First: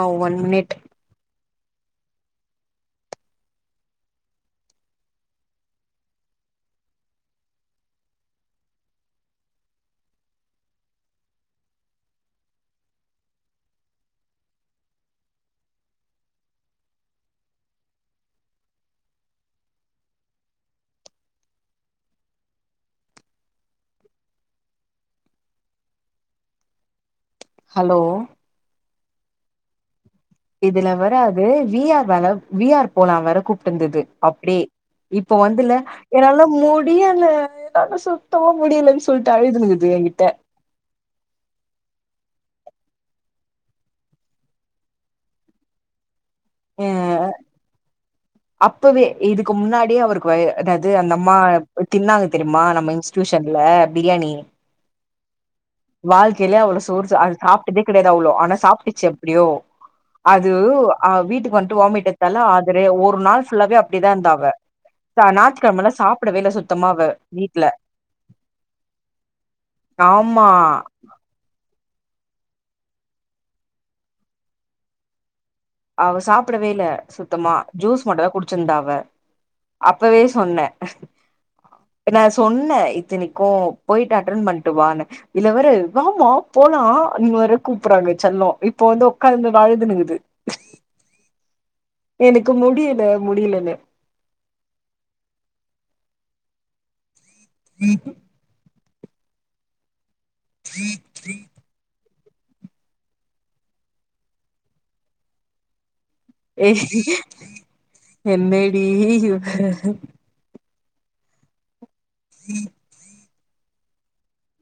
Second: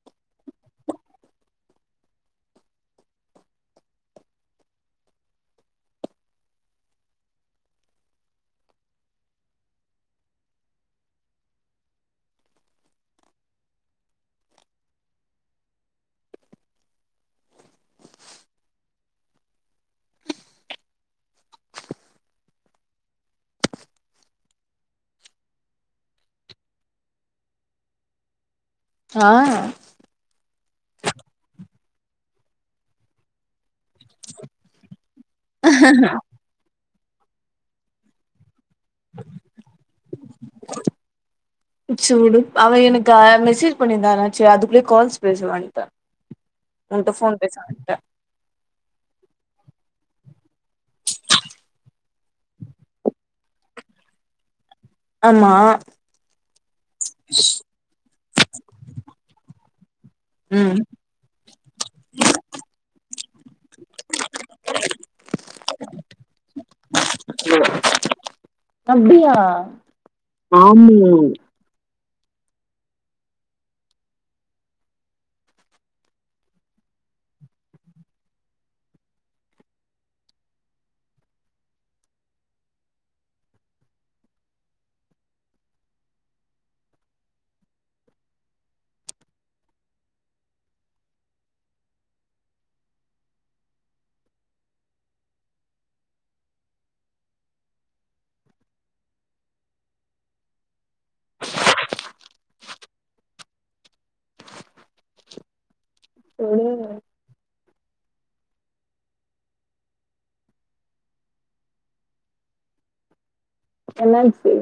ஆ one minute hello ஆ இதுல வராது விஆர் வேல விஆர் போலா வேர கூப் இருந்தது அப்டியே இப்ப வந்துல என்னால முடியல எதா சுத்தம முடியலன்னு சொல்லிட்டு அழுதுனுங்கிது என்கிட்ட சூடு அவ எனக்கு அ மெசேஜ் பண்ணியிருந்தா எனாச்சு அதுக்குள்ள கால்ஸ் பேச வண்ட அ உன்ட போன் பேச வன்ட அப்பவே இதுக்கு முன்னாடியே அவருக்கு வ அதாவது அந்த அம்மா தின்னாங்க தெரியுமா நம்ம இன்ஸ்டியூஷ [unintelligible] பிரியாணி ஆமா வாழ்க்கையில அவ்ளோ சோறு அ அது சாப்பிட்டதே கிடையாது அவ்ளோ ஆனா சாப்ட்டுச்சு எப்டியோ அது ம் அவ வீட்டுக்கு வந்துட்டு வாமிட் எடுத்தால அதுல ஒரு நாள் ஃபுல்லாவே அப்டியேதா இருந்தா அவ ஞாத்துக்கிழமலா சாப்பிடவே இல்ல சுத்தமா அவ வீட்ல ஆமா ஆமோ அவ சாப்பிடவே இல்ல சுத்தமா ஜூஸ் மட்டுந்தா குடிச்சிருந்தா அவ அப்பவே சொன்னே நா சொன்னே இத்தனைக்கு போயிட்டு அட்டன் பண்ட்டுவானு இதுலவேற வாம்மா போலா அப்டினு வேற கூப்புறாங்க செல்லொ இப்ப வந்து உக்காந்து அழுதுனுகிகுது எனக்கு முடியல முடியலனு உஹம் [unintelligible] தீ தீ [inaudible] ஏ சொல்லு என்னடி இவ உஹம் [unintelligible] என்னாச்சு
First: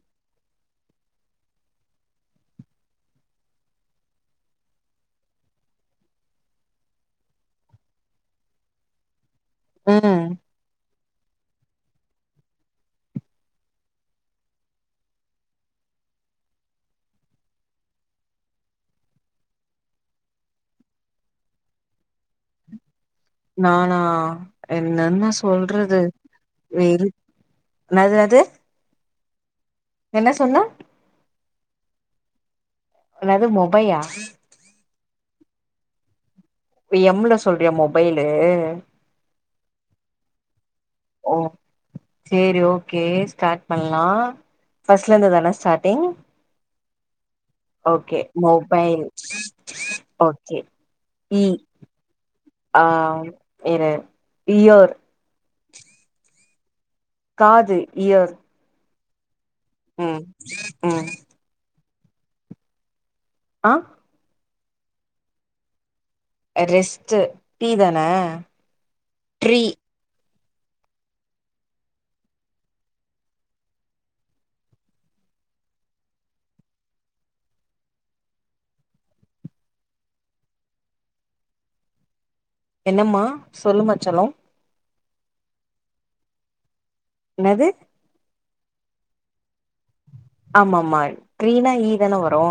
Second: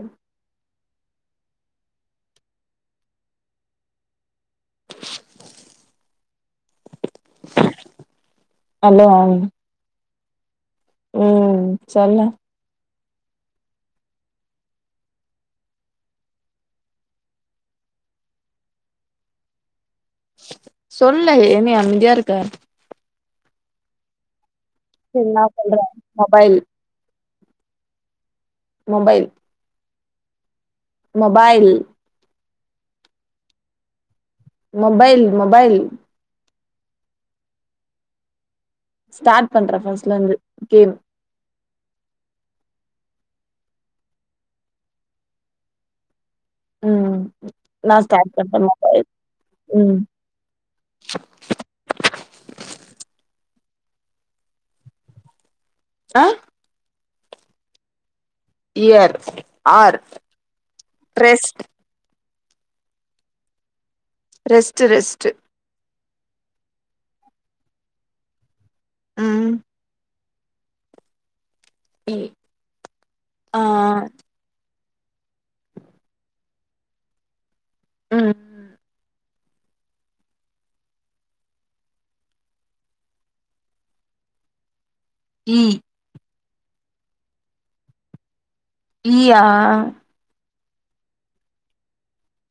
அல்லோ ஆ அ ஓ செல்லோ சொல்லு என்ன அமைதியா இருக்க நானா என்னனு சரி நா சொல்ற சொல்றது மொபைல் வெறுப் என்னது அது மொபைல் என்ன சொன்ன மொபைல் என்னது மொபையா மொபைல் மொபைல் எம்ல சொல்றியா மொபைலு ஸ்டார்ட் பண்றே ஃபர்ஸ்ட்ல இருந்து கேம் ஓ சேரி ஓகே ஸ்டார்ட் பண்லா ஃபர்ஸ்ட்ல இருந்துதானா ஸ்டாட்டிங் ம் நா ஓகே ஸ்டார்ட் பண்ற மொபைல் ம் ஓகே இ ஆ இரு இயர் ஆ காது இயர் இயர் ஆர் ம் ம் ரெஸ்ட் ஆ ரெஸ்ட்டு ரெஸ்ட்டு ரெஸ்ட்டு டீ தான ம் ட்ரீ இ ஆ ம் என்னம்மா சொல்லுமா செல்லோ இ என்னது ஈயா ஆமா ஆமா ட்ரீனா ஈதானே வரு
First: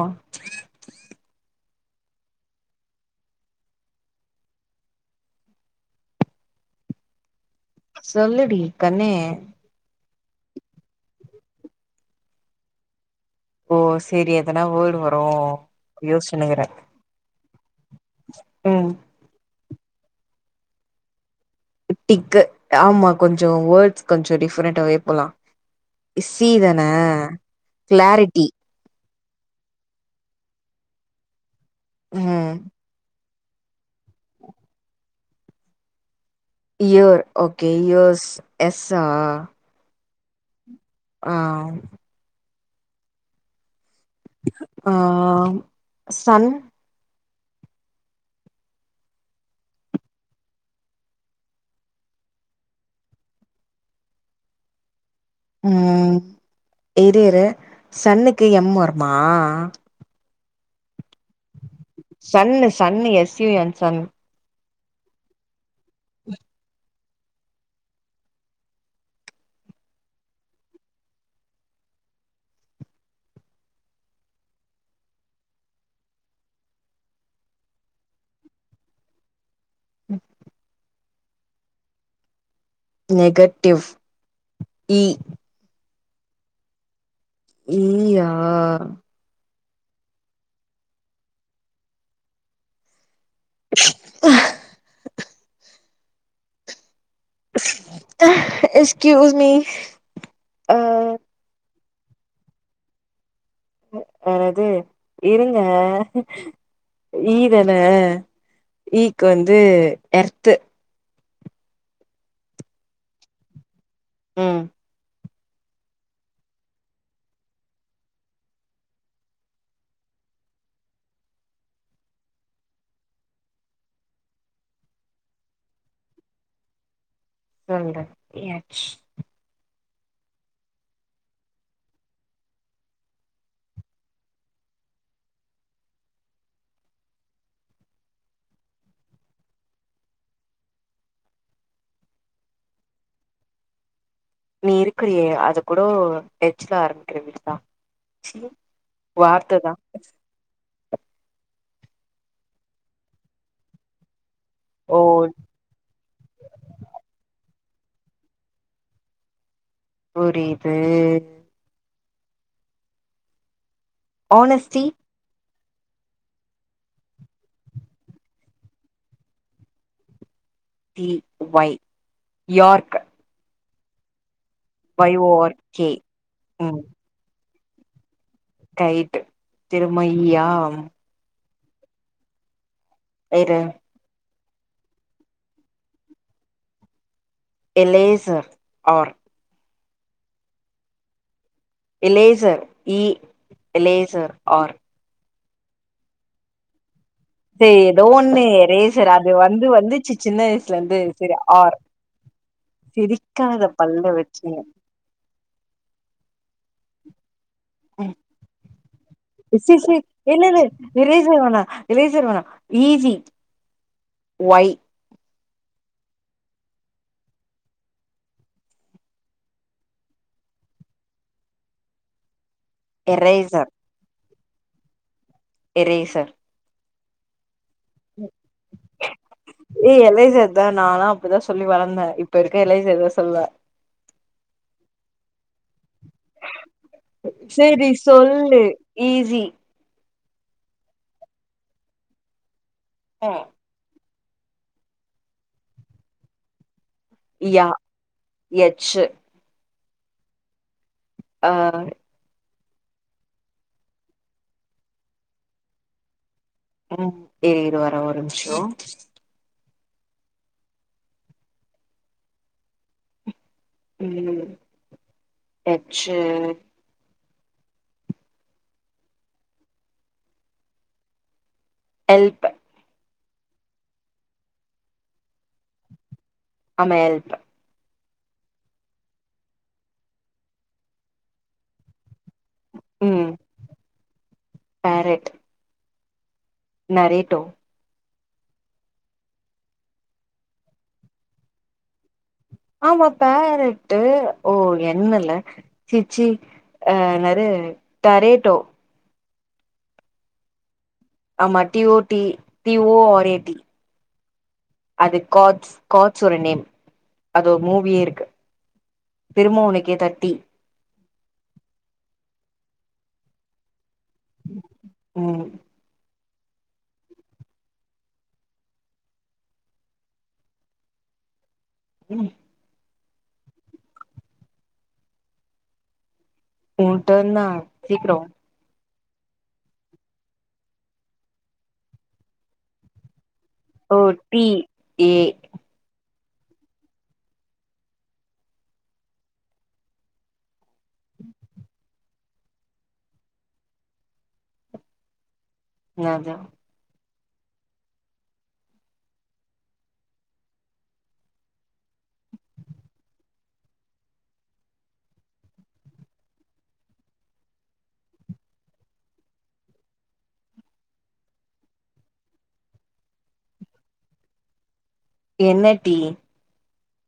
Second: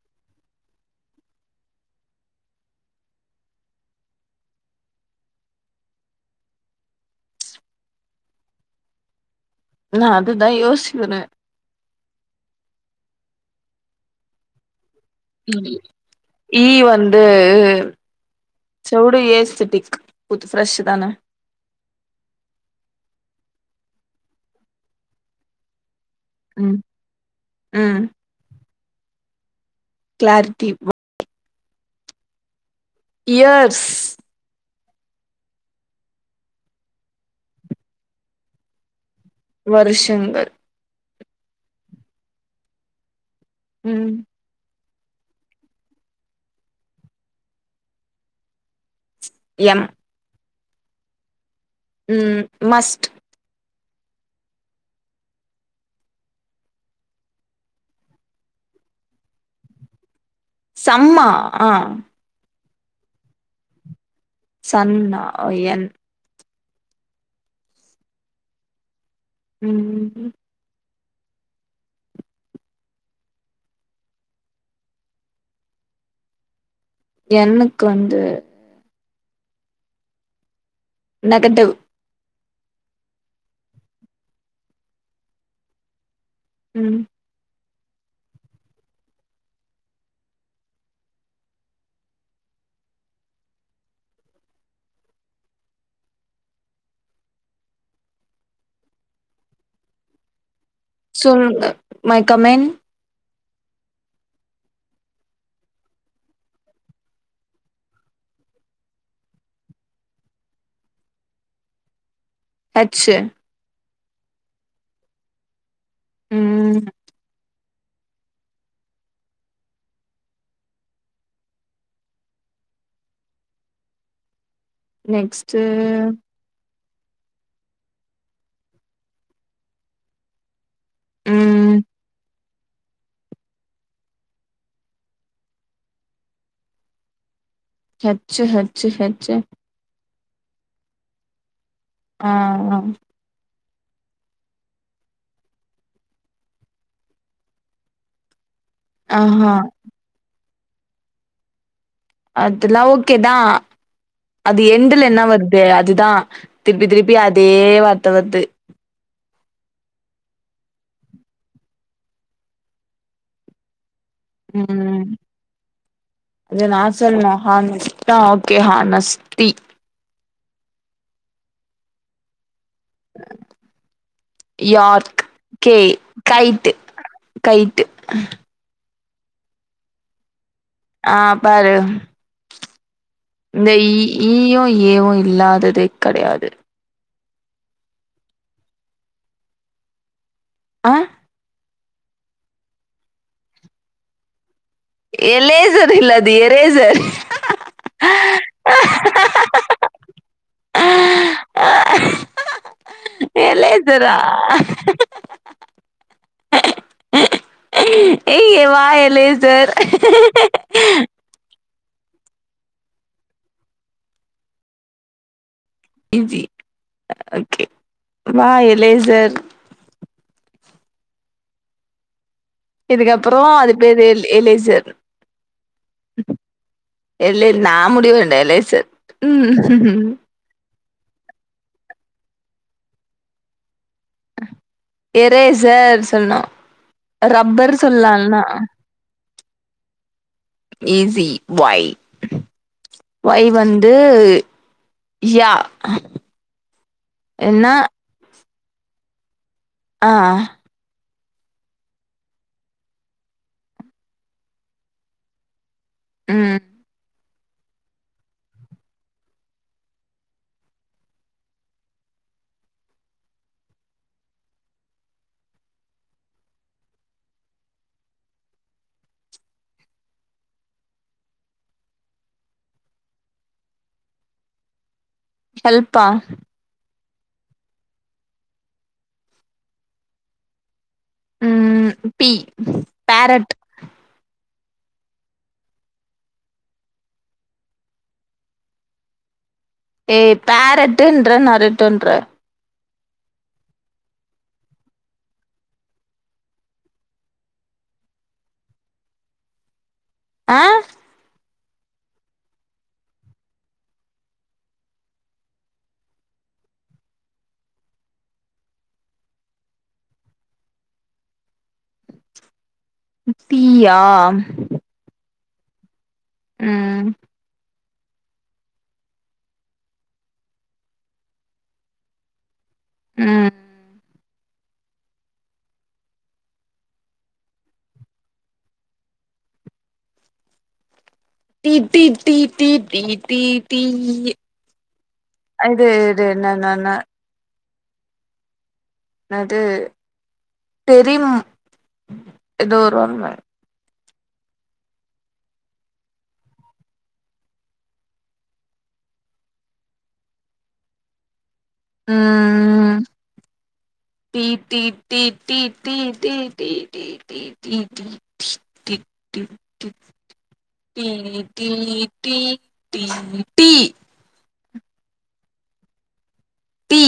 சொல்லுடி கண்ணே நா அதுதா யோசிக்குறே ஓ செரி எதனா வர்டு வ ம் ஈ வந்து ம் செர்வுடு ஏஸ்தட்டிக் புத்து ஃப்ரெஷ் தானே டிக்கு ஆமா கொஞ்சோ வர்ட்ஸ் கொஞ்ச டிஃபரெண்டாவே போலா இ ம் சீதான கிளாரிட்டி கிளார்ட்டி ம் இயர்ஸ் இயர் ஓகே இயர்ஸ் எஸ்ஸா வருஷங்கள் ஆ ம் ஆ சன் எம் ம் மஸ்ட் ம் இரு இரு சன்னுக்கு எம் வருமா சம்மா ஆ sun sun S U N sun சன்ன ஓ என் ம் ம் ம் என்னுக் வந்து ம் நகட்டிவ் நெகட்டிவ் இ ம் ஈ ஆ அ எக்ஸ்கியூஸ் மீ ஆ சொல்லுங்க மை கமின் அது இருங்க ஈ தானே ஈ க்கு வந்து எர்த்து ஹெச்சு ம் ம் நெக்ஸ்ட்டு சொல்றே எச் ம் ஹெச்சு ஹெச்சு ஹெச்சு ஆ ஆ நீ இருக்குறியே அது கூடோ ஹெச் ல ஆரம்பிக்றதுதா செ ஆஹா வார்த்த தா அதுல்லா ஓகேதா அது ஓ எண்டுல என்ன வத்து அதுதா திர்ப்பி திர்ப்பி அதே வாத்த வத்து புரீது ஆனஸ்டி ம் இரு நா சொல்ணு ஹாநெஸ்ட்டா okay honesty B Y York Y York O R K கைட்டு கைட்டு கயிட்டு திரும ஈ ஆ ஆ பாரு இரு இந்த ஈ ஈயு ஏவு இல்லாததே கெடையாது எலேசர் ஆர் அ எலேசர் இ எலேசர் ஆர் எலேசர் இல்ல அது எரேசர் சரி ஏதோ ஒண்ணு ட்ல இந்து செரி ஆர் சிரிக்காத பல்ல வச்சி ம் லேசர் ஸ்சி ஸ்சி என்னது எரேசரானா எரேசர் வேணா E G Y E G okay வா எலேசர் இதுக்கப்ற எரேசர் அது பேரு எல் எலேசர் எரேசர் எல்லேல் நா முடிவுகண்டே எலேசர் ஏ உம் எலைசர் தா நாலா அப்டிதா சொல்லி வளந்தே இப்ப இருக்க எலேசர்தா சொல்வே எரேசர்ஸ் சொல்னு ரப்பர் சேரி சொல்லா இல்னா சொல்லு ஈஸி ஈஸி வொய் வொய் வந்து யா என்னா யச்சு ஆ அ உம் உம் இரு இரு வர ஒரு நிம்ஷ உம் எச்ச எல்ப் ஹெல்ப்பா அமையல்ப்பு ம் பி ம் பேரட் பேரட் நரேட்டோ ஏ பேரட்டுன்ற நரேட்டோன்ற ஆமா பேரட்டு் ஓ என்னுல சிச்சி அ என்னரு டரேட்டோ ஆ ஆமா T O T T O R A T அது காஃட்ஸ் காஃட்ஸ்சோட நேம் அது ஒரு மூவியே இருக்கு திரும உனுக்கே தெட்டி பிய்யா ம் ம் உம் உம் ஊ டேர்ன்னா சீக்ற B B B B B B B O T A இது இது என்னனன என்னது டெரிம் எதோரு வருமே நதா ம் ம் T T T T T T T T T T T T டிட் டிப் டிப் டிட் T T T T tea என்ன டி டீ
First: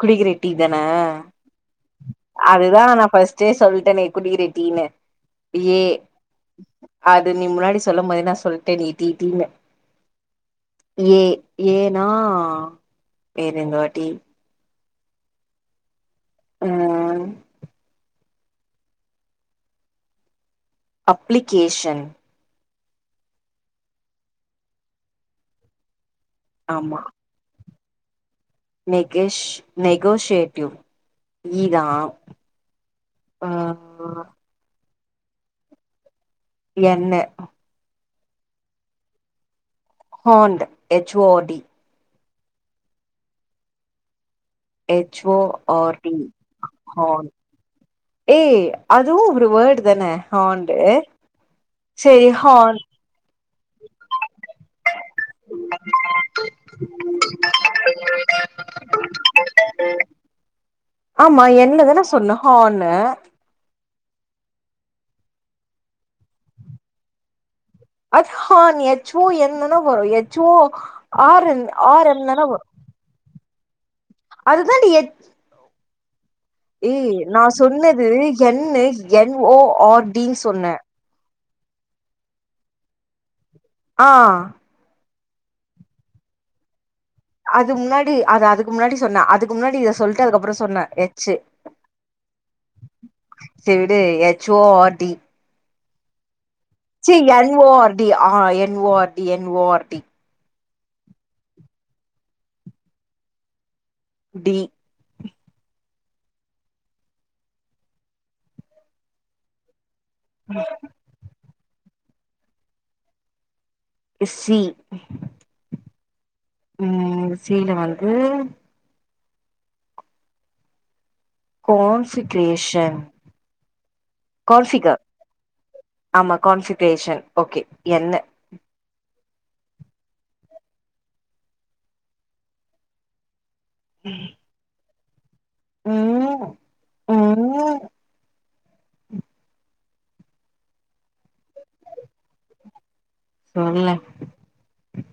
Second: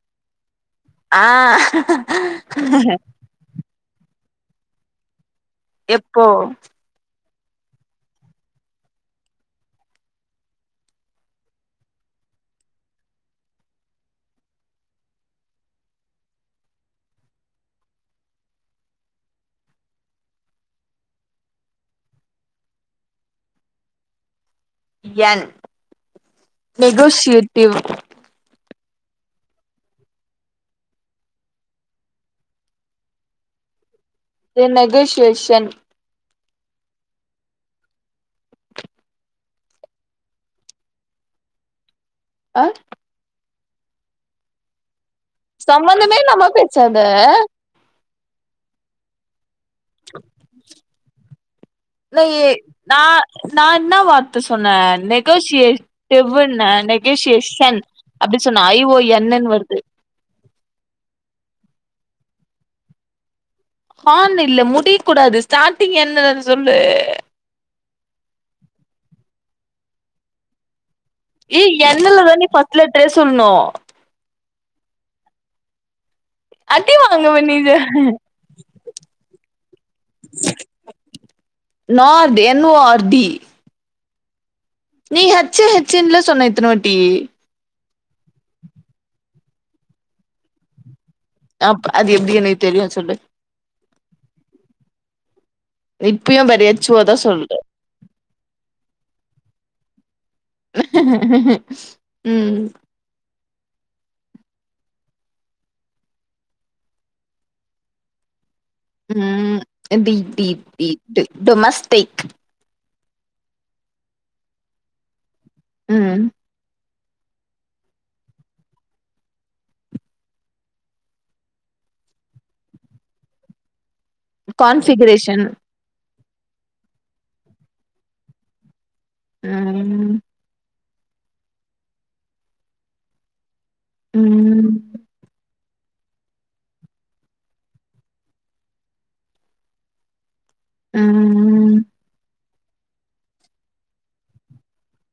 குடிக்கிற டீ தானா ஆ அதுதா நா ஃபஸ்ட்டே சொல் னனே குடிக்கிற டீனு எப்போ இது நீ முன்னாடி சொல்லும் போத நா சொல்லிட்டே நீ டீ டீனு ஏ ஏனா வேற இந்தவாட்டி அ அப்ளிகேஷன் என் நெகோசியேட்டிவ் நேகேஸ் நேகோஸ்யேடிவ் இ தா அ அ நெகோசியேஷன் என்னு ஹோண்ட் எச் ஓ ஆர் டி அ ஹெச் ஓ ஆர் சம்மந்தமே இல்லாம பேசாத ஏ அதுவு ஒரு வேட் இருக்குதான ஹண்டு நா சேரி எ ஹான் நா நா இன்னா வார்த்து சொன்ன நெகோசியேடிவ்ன நெகோசியேஷன் அப்டி சொன்னா ஐ ஓ என்னுன்னு வர்து ஆமா என்னதான சொன்ன ஹன்னு ஹன்னு இல்ல முடிய கூடாது ஸ்டார்டிங் என்ன சொல்லு அது ஹ எச் ஓ என்ந்தன வரு H O R A N R என்னல என் தான் தானே வரு ஃபர்ஸ்ட் லெட்டரே சொல்ணு அதுதான்டி [inaudible] ஏய் வாங்குவ நா நீனு சொன்னது என்னு என் ஓ ஆர் டீன்னு சொன்ன நர்த என் ஓ ஆர் டீ அ நீ ஹச்சு ஹச்சுன்ல சொன்ன இத்தனவாட் அது முன்னாடி அது அதுக்கு முன்னாடி சொன்ன அதுக்கு முன்னாடி இத சொல்ட்டு அதுக்கப்புறோ சொன்ன அப் அது எப்டி எனக்கு தெரியு சொல்லு து எச் ஓ ஆர் டி இப்பயு பட் ச் என் ஓ ஆர் டி அ N O R T N O R T ம் டி ம் T T T domestic C ம் ம் சீல வந்து கோன்ஃவிகேரேஷன் கான்ஃபிகிரேஷன் ஆமா கான்ஃவிகிரேஷன் ஓகே என்னு ம் ம் ம் ம் ம் சொல்லு